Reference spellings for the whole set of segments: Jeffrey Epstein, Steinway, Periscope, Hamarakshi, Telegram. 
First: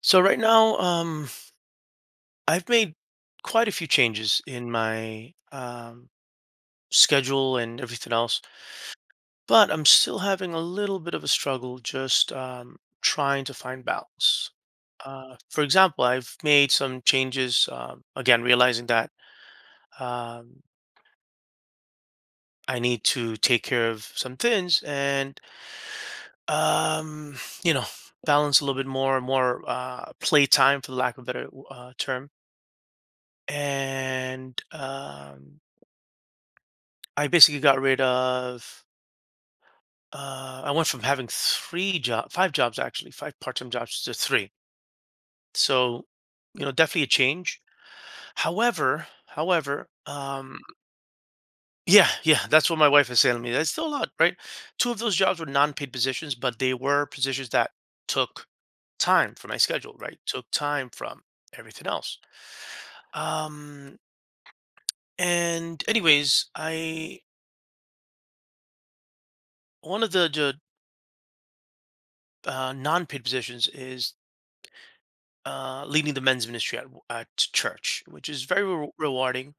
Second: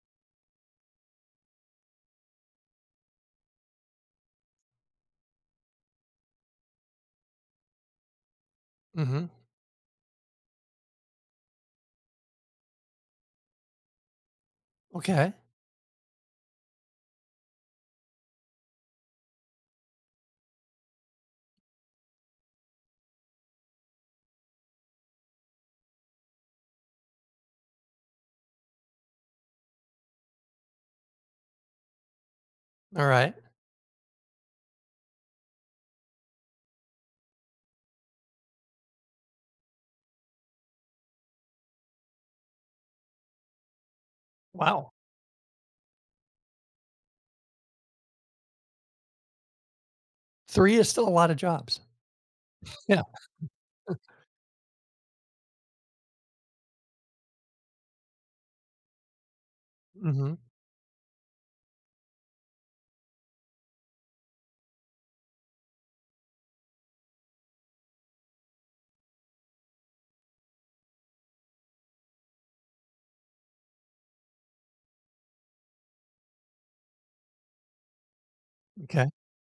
So right now, I've made quite a few changes in my schedule and everything else, Mhm. but I'm still having a little bit of a struggle just trying to find balance. Okay. For example, I've made some changes, again, realizing that um, I need to take care of some things and, um, you know, balance a little bit more play time, for the lack of a better term. All right. And I basically got rid of I went from having five jobs actually, five part-time jobs to three. Wow. So, definitely a change. However, 3 is still a lot of jobs. yeah, yeah, that's what my Yeah. wife is saying to me. That's still a lot, right? Two of those jobs were non-paid positions, but they were positions that took time from my schedule, right? Mhm. Took time from everything else. Um, and anyways, I one of the non-paid positions is leading the men's ministry at church, which is very Okay. rewarding.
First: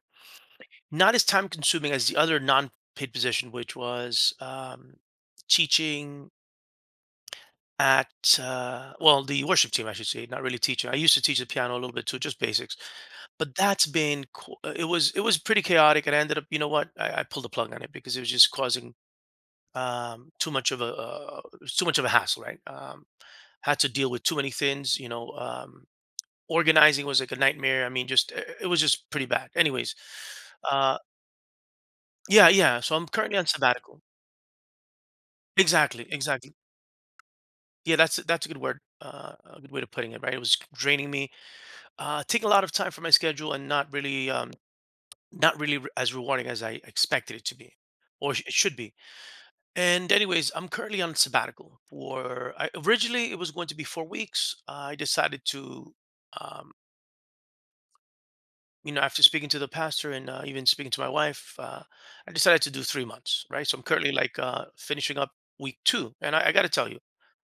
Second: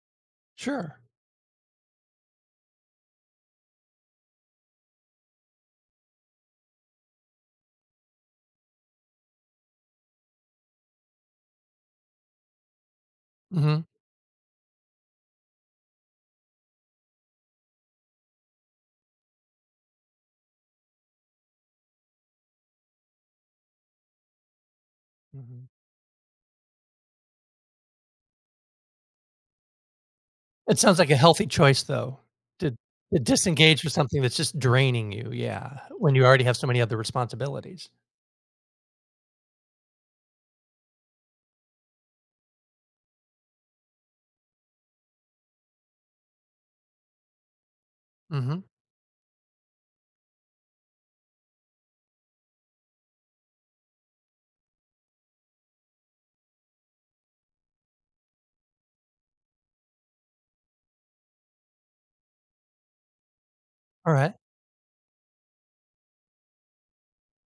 Sure. Not as time consuming as the other non paid position, which was teaching at, well, the worship team, I should say, not really teaching. I used to teach the piano a little bit too, just basics. But Mhm. It was pretty chaotic. And I ended up, you know what, I pulled the plug on it because it was just causing too much of a, it was too much of a hassle, right? Had to deal with too many things, Mhm. Organizing was like a nightmare. I mean, just I it was just pretty bad. Anyways, It uh, sounds like a healthy choice, though, yeah, to yeah. So I'm to currently on disengage with sabbatical. something that's just draining you, yeah, Exactly, when you already exactly. have so many other responsibilities. Yeah, that's a good word. A good way of putting it, right? It was draining me, taking a lot of time from my schedule, and not really as rewarding as I expected it to be, or it Mhm. should be. And anyways, I'm currently on sabbatical. For I, originally, it was going to be 4 weeks. I decided to. Um, after speaking to the pastor and even speaking to my wife, I decided to do 3 months, right? So I'm currently All right. like finishing up week two, and I got to tell you,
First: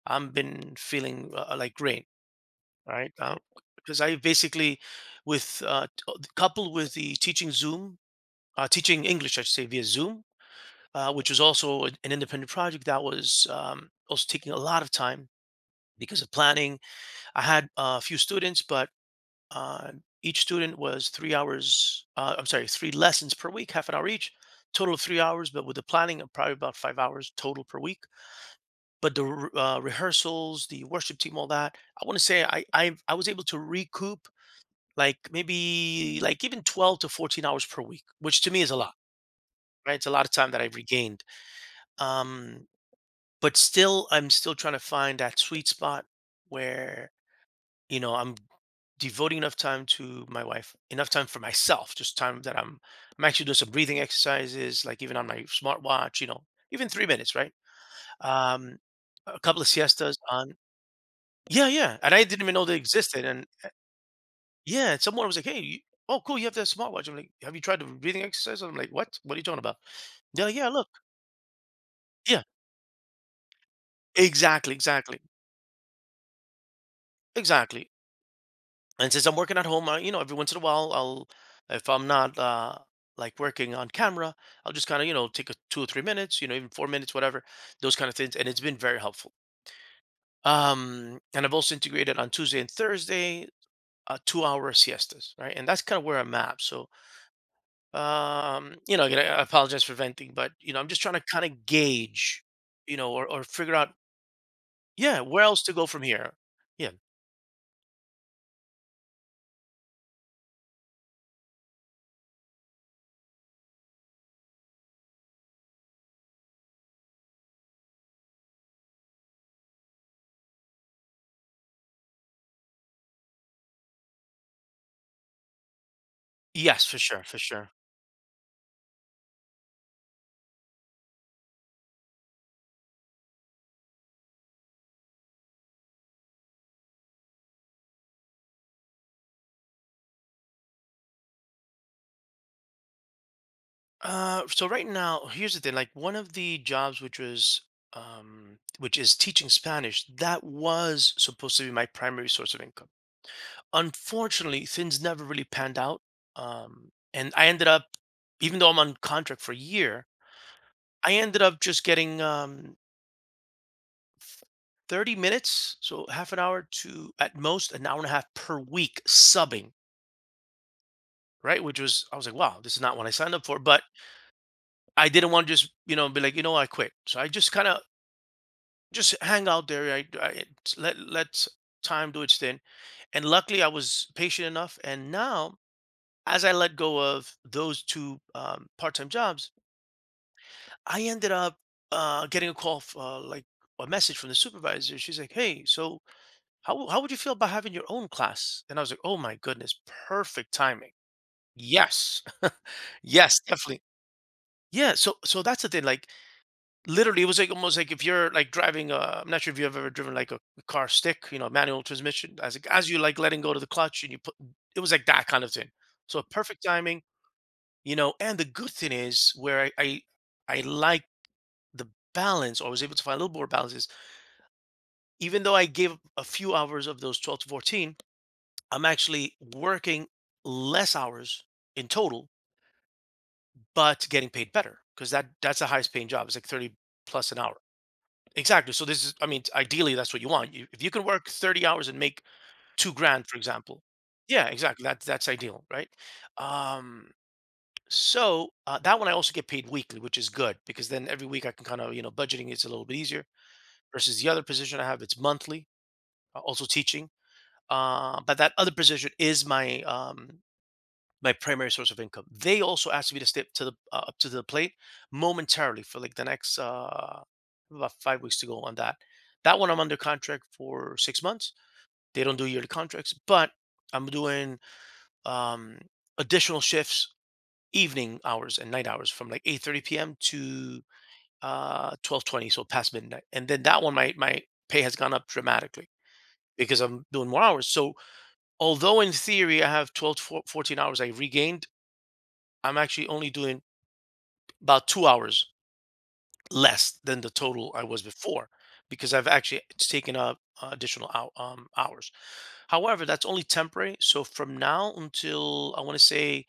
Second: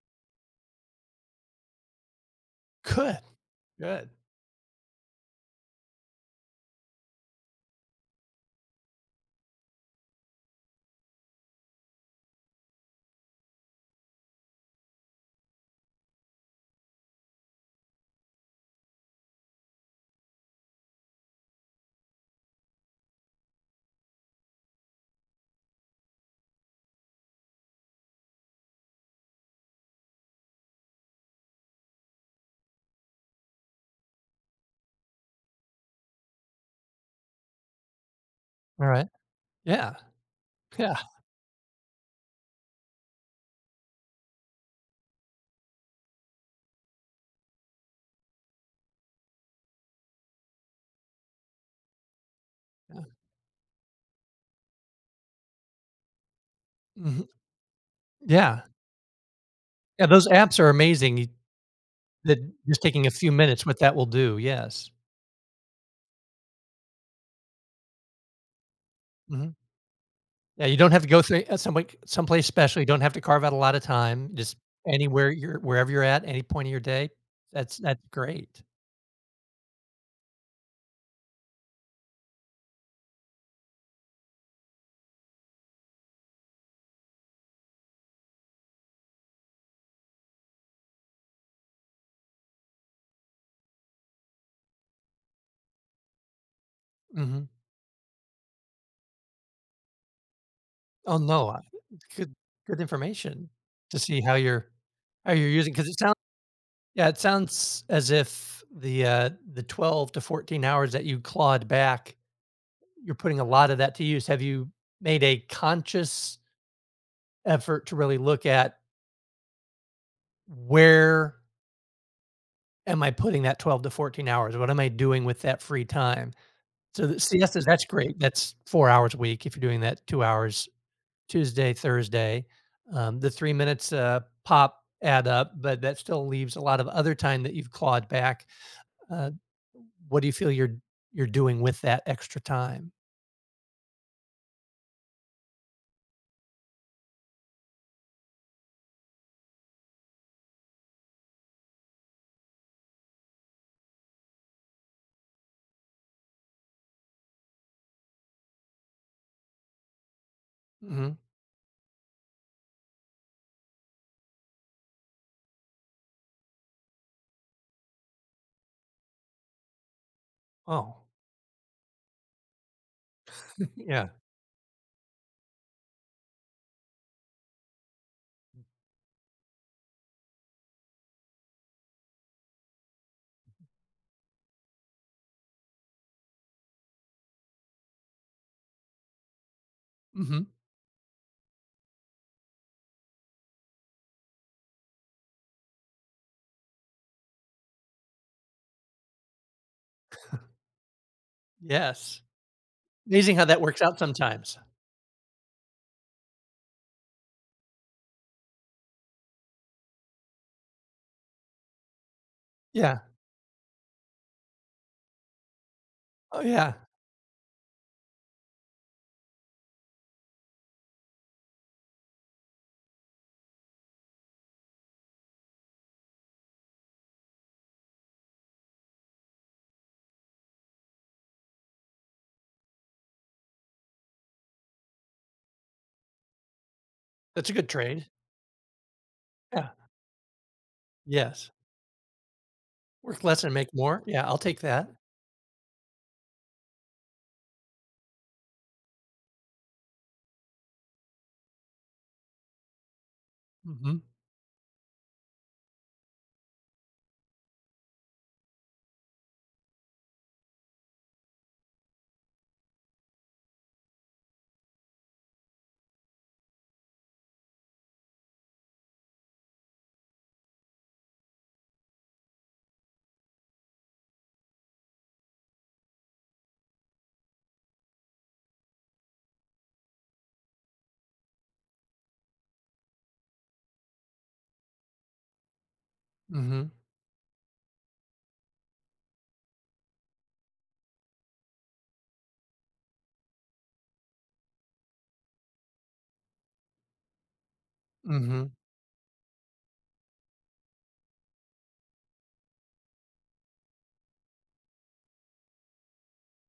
I've been feeling like great, right? Good. Because Good. I basically, coupled with the teaching Zoom, teaching English, I should say, via Zoom, which was also an independent project that was also taking a lot of time because of planning. I had a few students, but uh, each student was 3 hours, I'm sorry, three lessons per week, half an hour each, total of 3 hours. But with the planning, probably about 5 hours total per week. But the rehearsals, the worship team, all that, I want to say I was able to recoup like maybe like even 12 to 14 hours per week, which to me is a All lot, right. right? Yeah. It's a lot of time that I've Yeah. regained. Um, but still, I'm still trying to find that sweet spot where I'm devoting enough time to my wife, enough time for myself, just time that I'm actually doing some breathing exercises like even on my smartwatch, even three Mhm. minutes right? Yeah. um a couple of Yeah, siestas those on. apps are amazing, y Yeah, yeah, and I that didn't even know they just taking a existed. few And minutes, what that will do, yes. yeah, and someone was like, "Hey you, oh cool, you have that smartwatch." I'm like, "Have you tried the breathing exercise?" I'm like, what are you Mhm. talking about?" Yeah, Yeah, yeah, you look. don't have to go through some like Yeah, someplace special. You don't have to carve out a lot of time. Just exactly, exactly, anywhere you're wherever you're at, any point of your day. That's exactly. that's great. And since I'm working at home, I, every once in a while, if I'm not like working on camera, I'll just kind of, take a 2 or 3 minutes, even 4 minutes, whatever, those kind of things. And it's been very helpful. And I've also integrated on Tuesday and Thursday, 2-hour siestas, right? And that's kind of where I'm at. So, Mhm. Again, I apologize for venting, but, I'm just trying Oh, to kind no, I of good, gauge, good or information figure out, to see how you're yeah, how where you're using else using. to go Because it from sounds, here. Yeah. yeah, it sounds as if the, the 12 to 14 hours that you clawed back, you're putting a lot of that to use. Have you made a conscious effort to really look at where am I putting that 12 to 14 hours? What am I doing with that free time? Yes, for So the sure. For siestas, sure. that's great. That's 4 hours a week if you're doing that 2 hours Tuesday, Thursday. The 3 minutes, pop add up, but that still leaves a lot of other time that you've clawed back. Uh, what do you feel you're doing with that extra time? So right now, here's the thing. Like one of the jobs, which is teaching Spanish, that was supposed to be my primary source of income. Unfortunately, things never really panned out. And I ended up, even though I'm on contract for a year, I Mhm. ended up just getting 30 minutes, so half an hour to at most an hour and a half per week subbing, Oh, right? Which was, I was like, wow, this is not what I signed up for. But yeah. I didn't want to just, you know, be like, you know, I quit. So I just kind of just hang out there. I let time do its thing. And luckily, I was patient enough. And now, as I let go of those two part-time jobs, Mhm. I ended up getting a call, like a message from the supervisor. She's like, "Hey, so how would you feel about having your own class?" And I was like, "Oh my goodness, perfect timing." Yes, Yes. Amazing yes, how that definitely. works out sometimes. Yeah. So that's the thing. Like literally it was like almost like if you're like driving I'm not sure if you've ever driven like a car stick, you know, manual transmission as like, as you Yeah. like letting go to the clutch and you put, it was like that kind of thing, so Oh, perfect yeah. timing, you know, and the good thing is where I like the balance, or I was able to find a little more balances, even though I gave a few hours of those 12 to 14, I'm actually working less hours in total but getting paid better because that's the highest paying job, it's like 30 plus an That's a hour. good trade. Exactly. So this is, I mean, Yeah. ideally, that's what you want. You, if you can work Yes. 30 hours and make two Work grand, for less and make example. more. Yeah, I'll Yeah, take exactly. that. That's ideal, right? Um, that one I also get paid weekly, which is good because then every week I can kind of, you know, budgeting is a little bit easier Mhm, versus the other position I have, it's monthly, also teaching. But that other position is my primary source of income. They also asked me to step to the up to the plate momentarily for like the next about 5 weeks to go on that. That one I'm under contract for 6 months. They don't do yearly contracts, but I'm doing um, additional shifts, evening hours and night hours from like 8:30 p.m. to 12:20, so past midnight. And then that one, my pay has gone up dramatically mhm, because I'm doing more hours. So although in theory I have 12 to 14 hours I regained, I'm actually only doing about 2 hours less than the total I was before mhm. because I've actually it's taken up additional hours. However, that's only temporary. So from now until I want to say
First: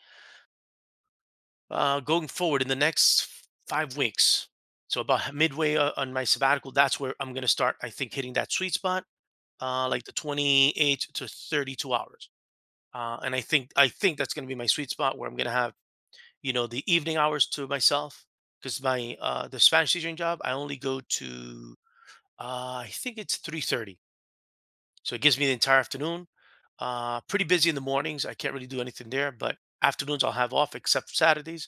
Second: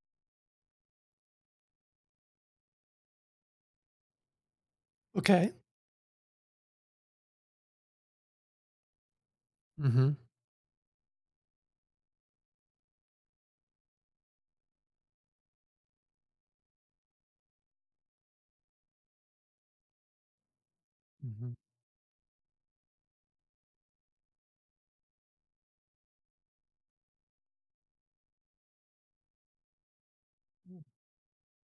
going forward in the next 5 weeks, so about Okay. midway on my sabbatical, that's where I'm going to start, I think, hitting that sweet spot, like the Mhm, 28 to 32 hours. And I think that's going to be my sweet spot where I'm going to have, you know, the evening hours to myself, because my the Spanish teaching job I only go mhm. to I think it's 3:30, so it gives me the entire afternoon. Pretty busy in the mornings, I can't really do anything there, but afternoons I'll have off except Saturdays,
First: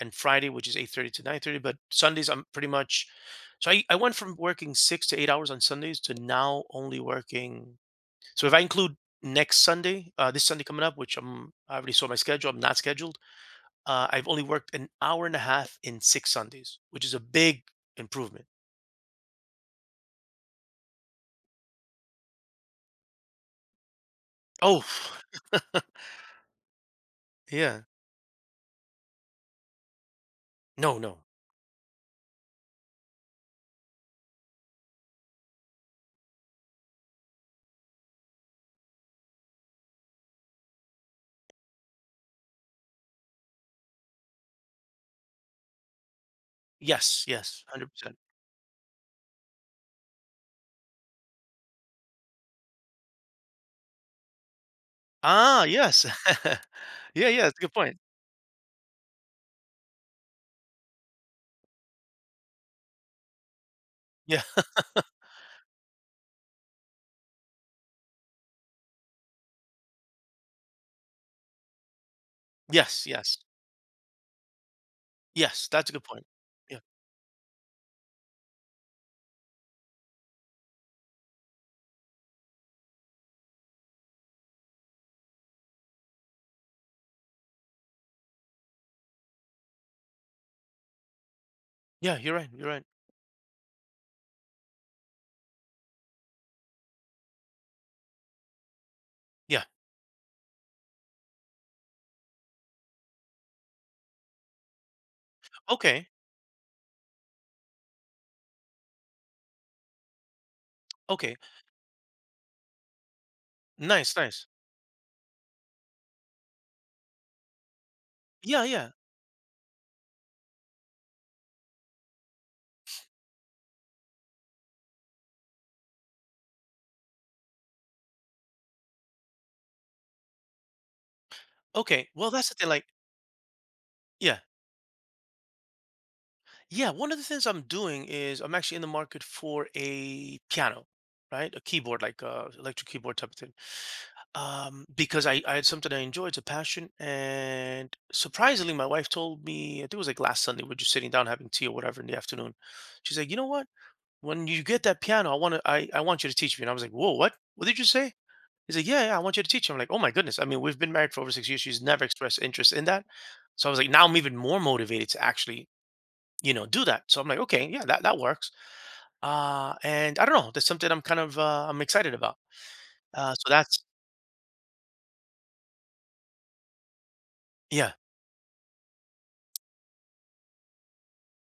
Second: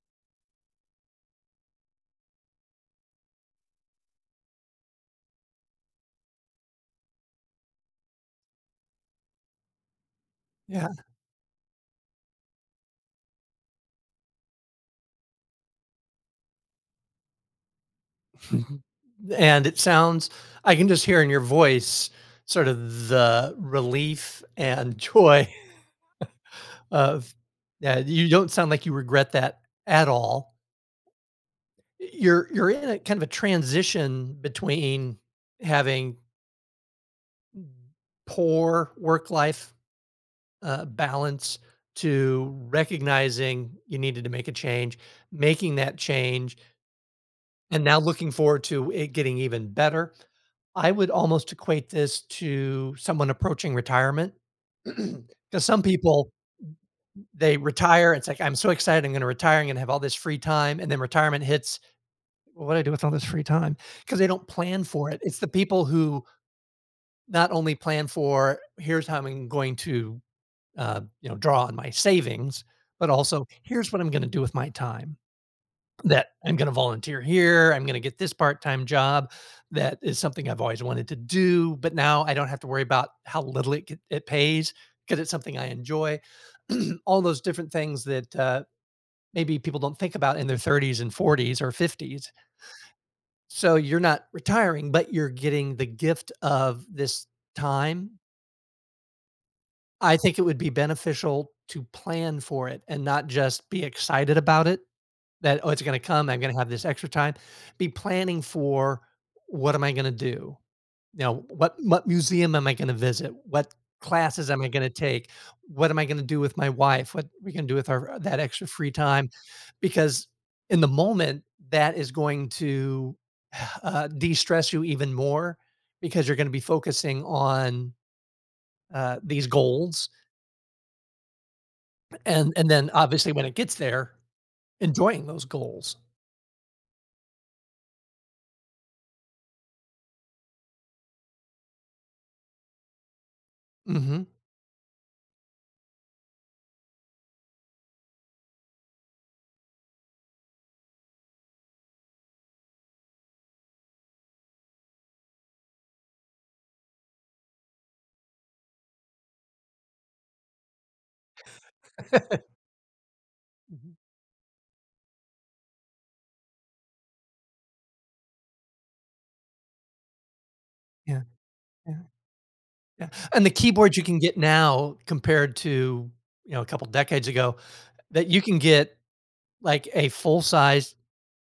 and Friday which is 8:30 to 9:30, but Sundays I'm pretty much, so I went from working 6 to 8 hours on Sundays to now only working. So if I include next Sunday, this Sunday coming Yeah. up, which I'm I already saw my schedule, I'm not scheduled. I've only worked an hour and a half in six Sundays, which is a big improvement. Mhm. And it sounds, I can just hear in your voice sort of the relief Oh, and joy of, yeah. yeah, you don't sound like you regret that at all. No, no. You're in a kind of a transition between having poor work life, balance, to recognizing you needed to make a change, making that change, Yes, yes, and now 100%. looking forward to it getting even better. I would almost equate this to someone approaching retirement. Because Ah, some yes. people, Yeah, yeah, they that's a good point. retire. It's like, I'm so excited. I'm going to retire. I'm going to have all this free time. And then retirement hits. "Well, what do I do with all this free time? Because they Yeah. don't plan for it. It's the people who not only plan for, here's how I'm going to, you know, draw on my savings, Yes, but yes. also here's what I'm going to do with my time, Yes, that's a good point. that I'm going to Yeah. volunteer here. I'm going to get this part time job that is something I've always wanted to do, but now I don't have to worry about how little it, it pays, because it's something I enjoy. All those different things that maybe people don't think about in their 30s and 40s or Yeah, 50s. you're right. You're right. So you're not retiring, but you're getting the gift of this time. Yeah. I think it would be beneficial to plan for it and not just be excited about it, that, "Oh, it's gonna Okay. come, I'm gonna have this extra time." Be planning for, "What am I gonna do?" You know, Okay. "What museum am I gonna visit? What Nice, nice. classes am I gonna take? What am I gonna do with my wife? What we gonna do with our that Yeah, extra yeah. free time?" Because in the moment, that is going to, de-stress you even more, because you're gonna be focusing on, these goals. Okay. Well, that's And the thing. and Like, then obviously when it gets there, yeah. enjoying those goals. Yeah. One of the things I'm doing is I'm actually in the market for a piano, right? A keyboard, like a electric keyboard type of thing. Mhm. Because I had something I enjoyed, it's a passion. And surprisingly, my wife told me, I think it was like last Sunday, we're just sitting down having tea or whatever in the afternoon. She's like, "You know what? When you get that piano, I want to, I want you to teach me." And I was like, "Whoa, what? What did you say?" He's like, "Yeah, yeah, I want you to teach me." I'm like, "Oh my goodness." I mean, we've been married for over 6 years. She's never expressed interest in that. So I was like, now I'm even more motivated to actually, you know, do that. So I'm like, okay, yeah, that works. And I don't know. That's something I'm kind Yeah, of, I'm yeah, excited about. yeah. Uh, And so the that's, keyboards you can get now compared to, you know, a couple decades ago, yeah. that you can get like a full size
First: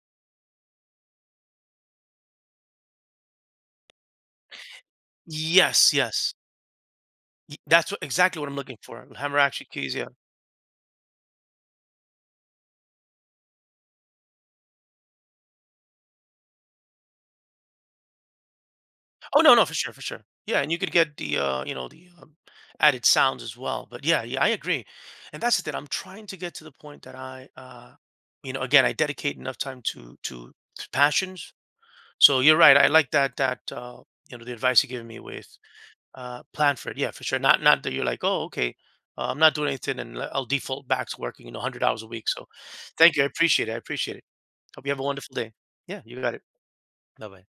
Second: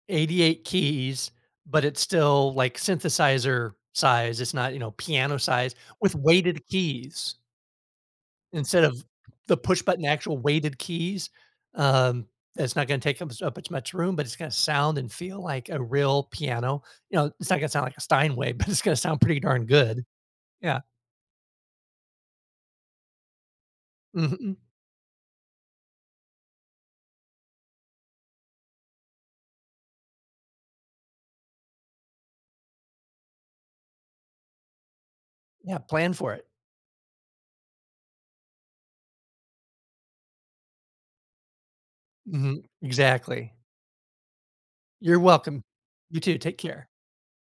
88 keys, but it's still like synthesizer size. It's not, you know, piano size Yes, with yes. weighted keys. Y that's what exactly what I'm looking Instead of for, the Hamarakshi push keys, button yeah. actual weighted keys, um, that's not gonna take up as much room, but it's gonna sound and feel like a real piano. You know, it's not gonna sound like a Steinway, but it's gonna sound pretty Oh, no, no, darn for sure, for good. sure. Yeah, and you Yeah. could get the, added sounds as well, but yeah, yeah, I Mhm. agree, and that's the thing, I'm trying to get to the point that again, I dedicate enough time to passions, so you're right, I like that, you know, the advice you gave me with, Yeah, plan for it. plan for it, yeah, for sure, not that you're like, "Oh, okay, I'm not doing anything and I'll default back to working, you know, 100 hours a week," so Mhm. thank you, I Exactly. appreciate it, I appreciate it. Hope you have a You're wonderful day. welcome. Yeah, you You got too, it. take care. Bye-bye.